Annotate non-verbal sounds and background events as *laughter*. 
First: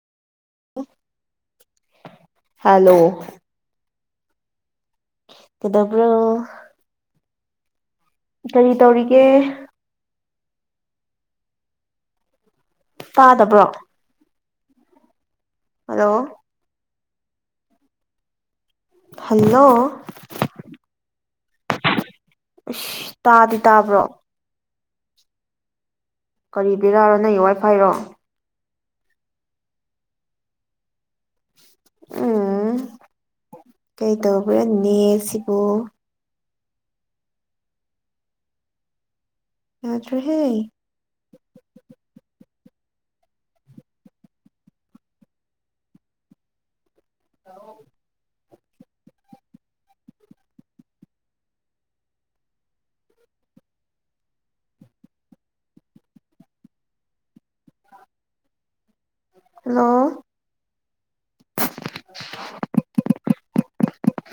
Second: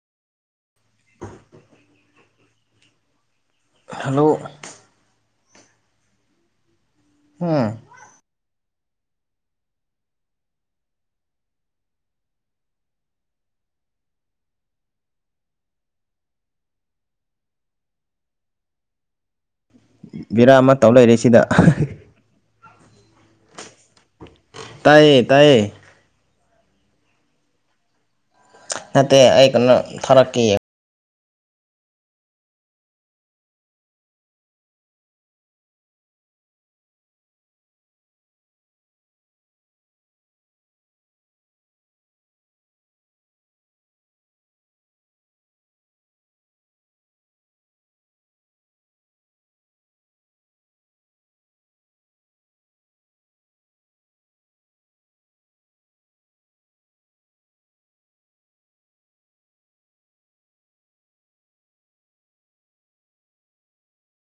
hello hello ꯀꯩꯗꯧꯕ꯭ꯔꯣ ꯑꯝ ꯀꯔꯤ ꯇꯧꯔꯤꯒꯦ ꯇꯥꯗꯕ꯭ꯔꯣ ꯍꯜꯂꯣ ꯍꯜꯂꯣ ꯕꯦꯔꯥ ꯑꯃ ꯇꯧ ꯂꯩꯔꯦ ꯁꯤꯗ ꯏꯁ ꯇꯥꯗꯤ ꯇꯥꯕ꯭ꯔꯣ ꯇꯥꯏꯌꯦ ꯇꯥꯏꯌꯦ ꯀꯔꯤ ꯄꯦꯔꯥꯔꯣ ꯅꯪꯒꯤ ꯋꯥꯏꯐꯥꯏꯔꯣ ꯅꯠꯇꯦ ꯑꯩ ꯀꯩꯅꯣ ꯊꯥꯔꯛꯀꯦ ꯌꯦꯡꯉꯣ ꯎꯝ ꯀꯩ ꯇꯧꯕ꯭ꯔꯥ ꯅꯦꯠ ꯁꯤꯕꯨ ꯌꯥꯗ꯭ꯔꯦꯍꯦ ꯑ *unintelligible* ꯍꯜꯂꯣ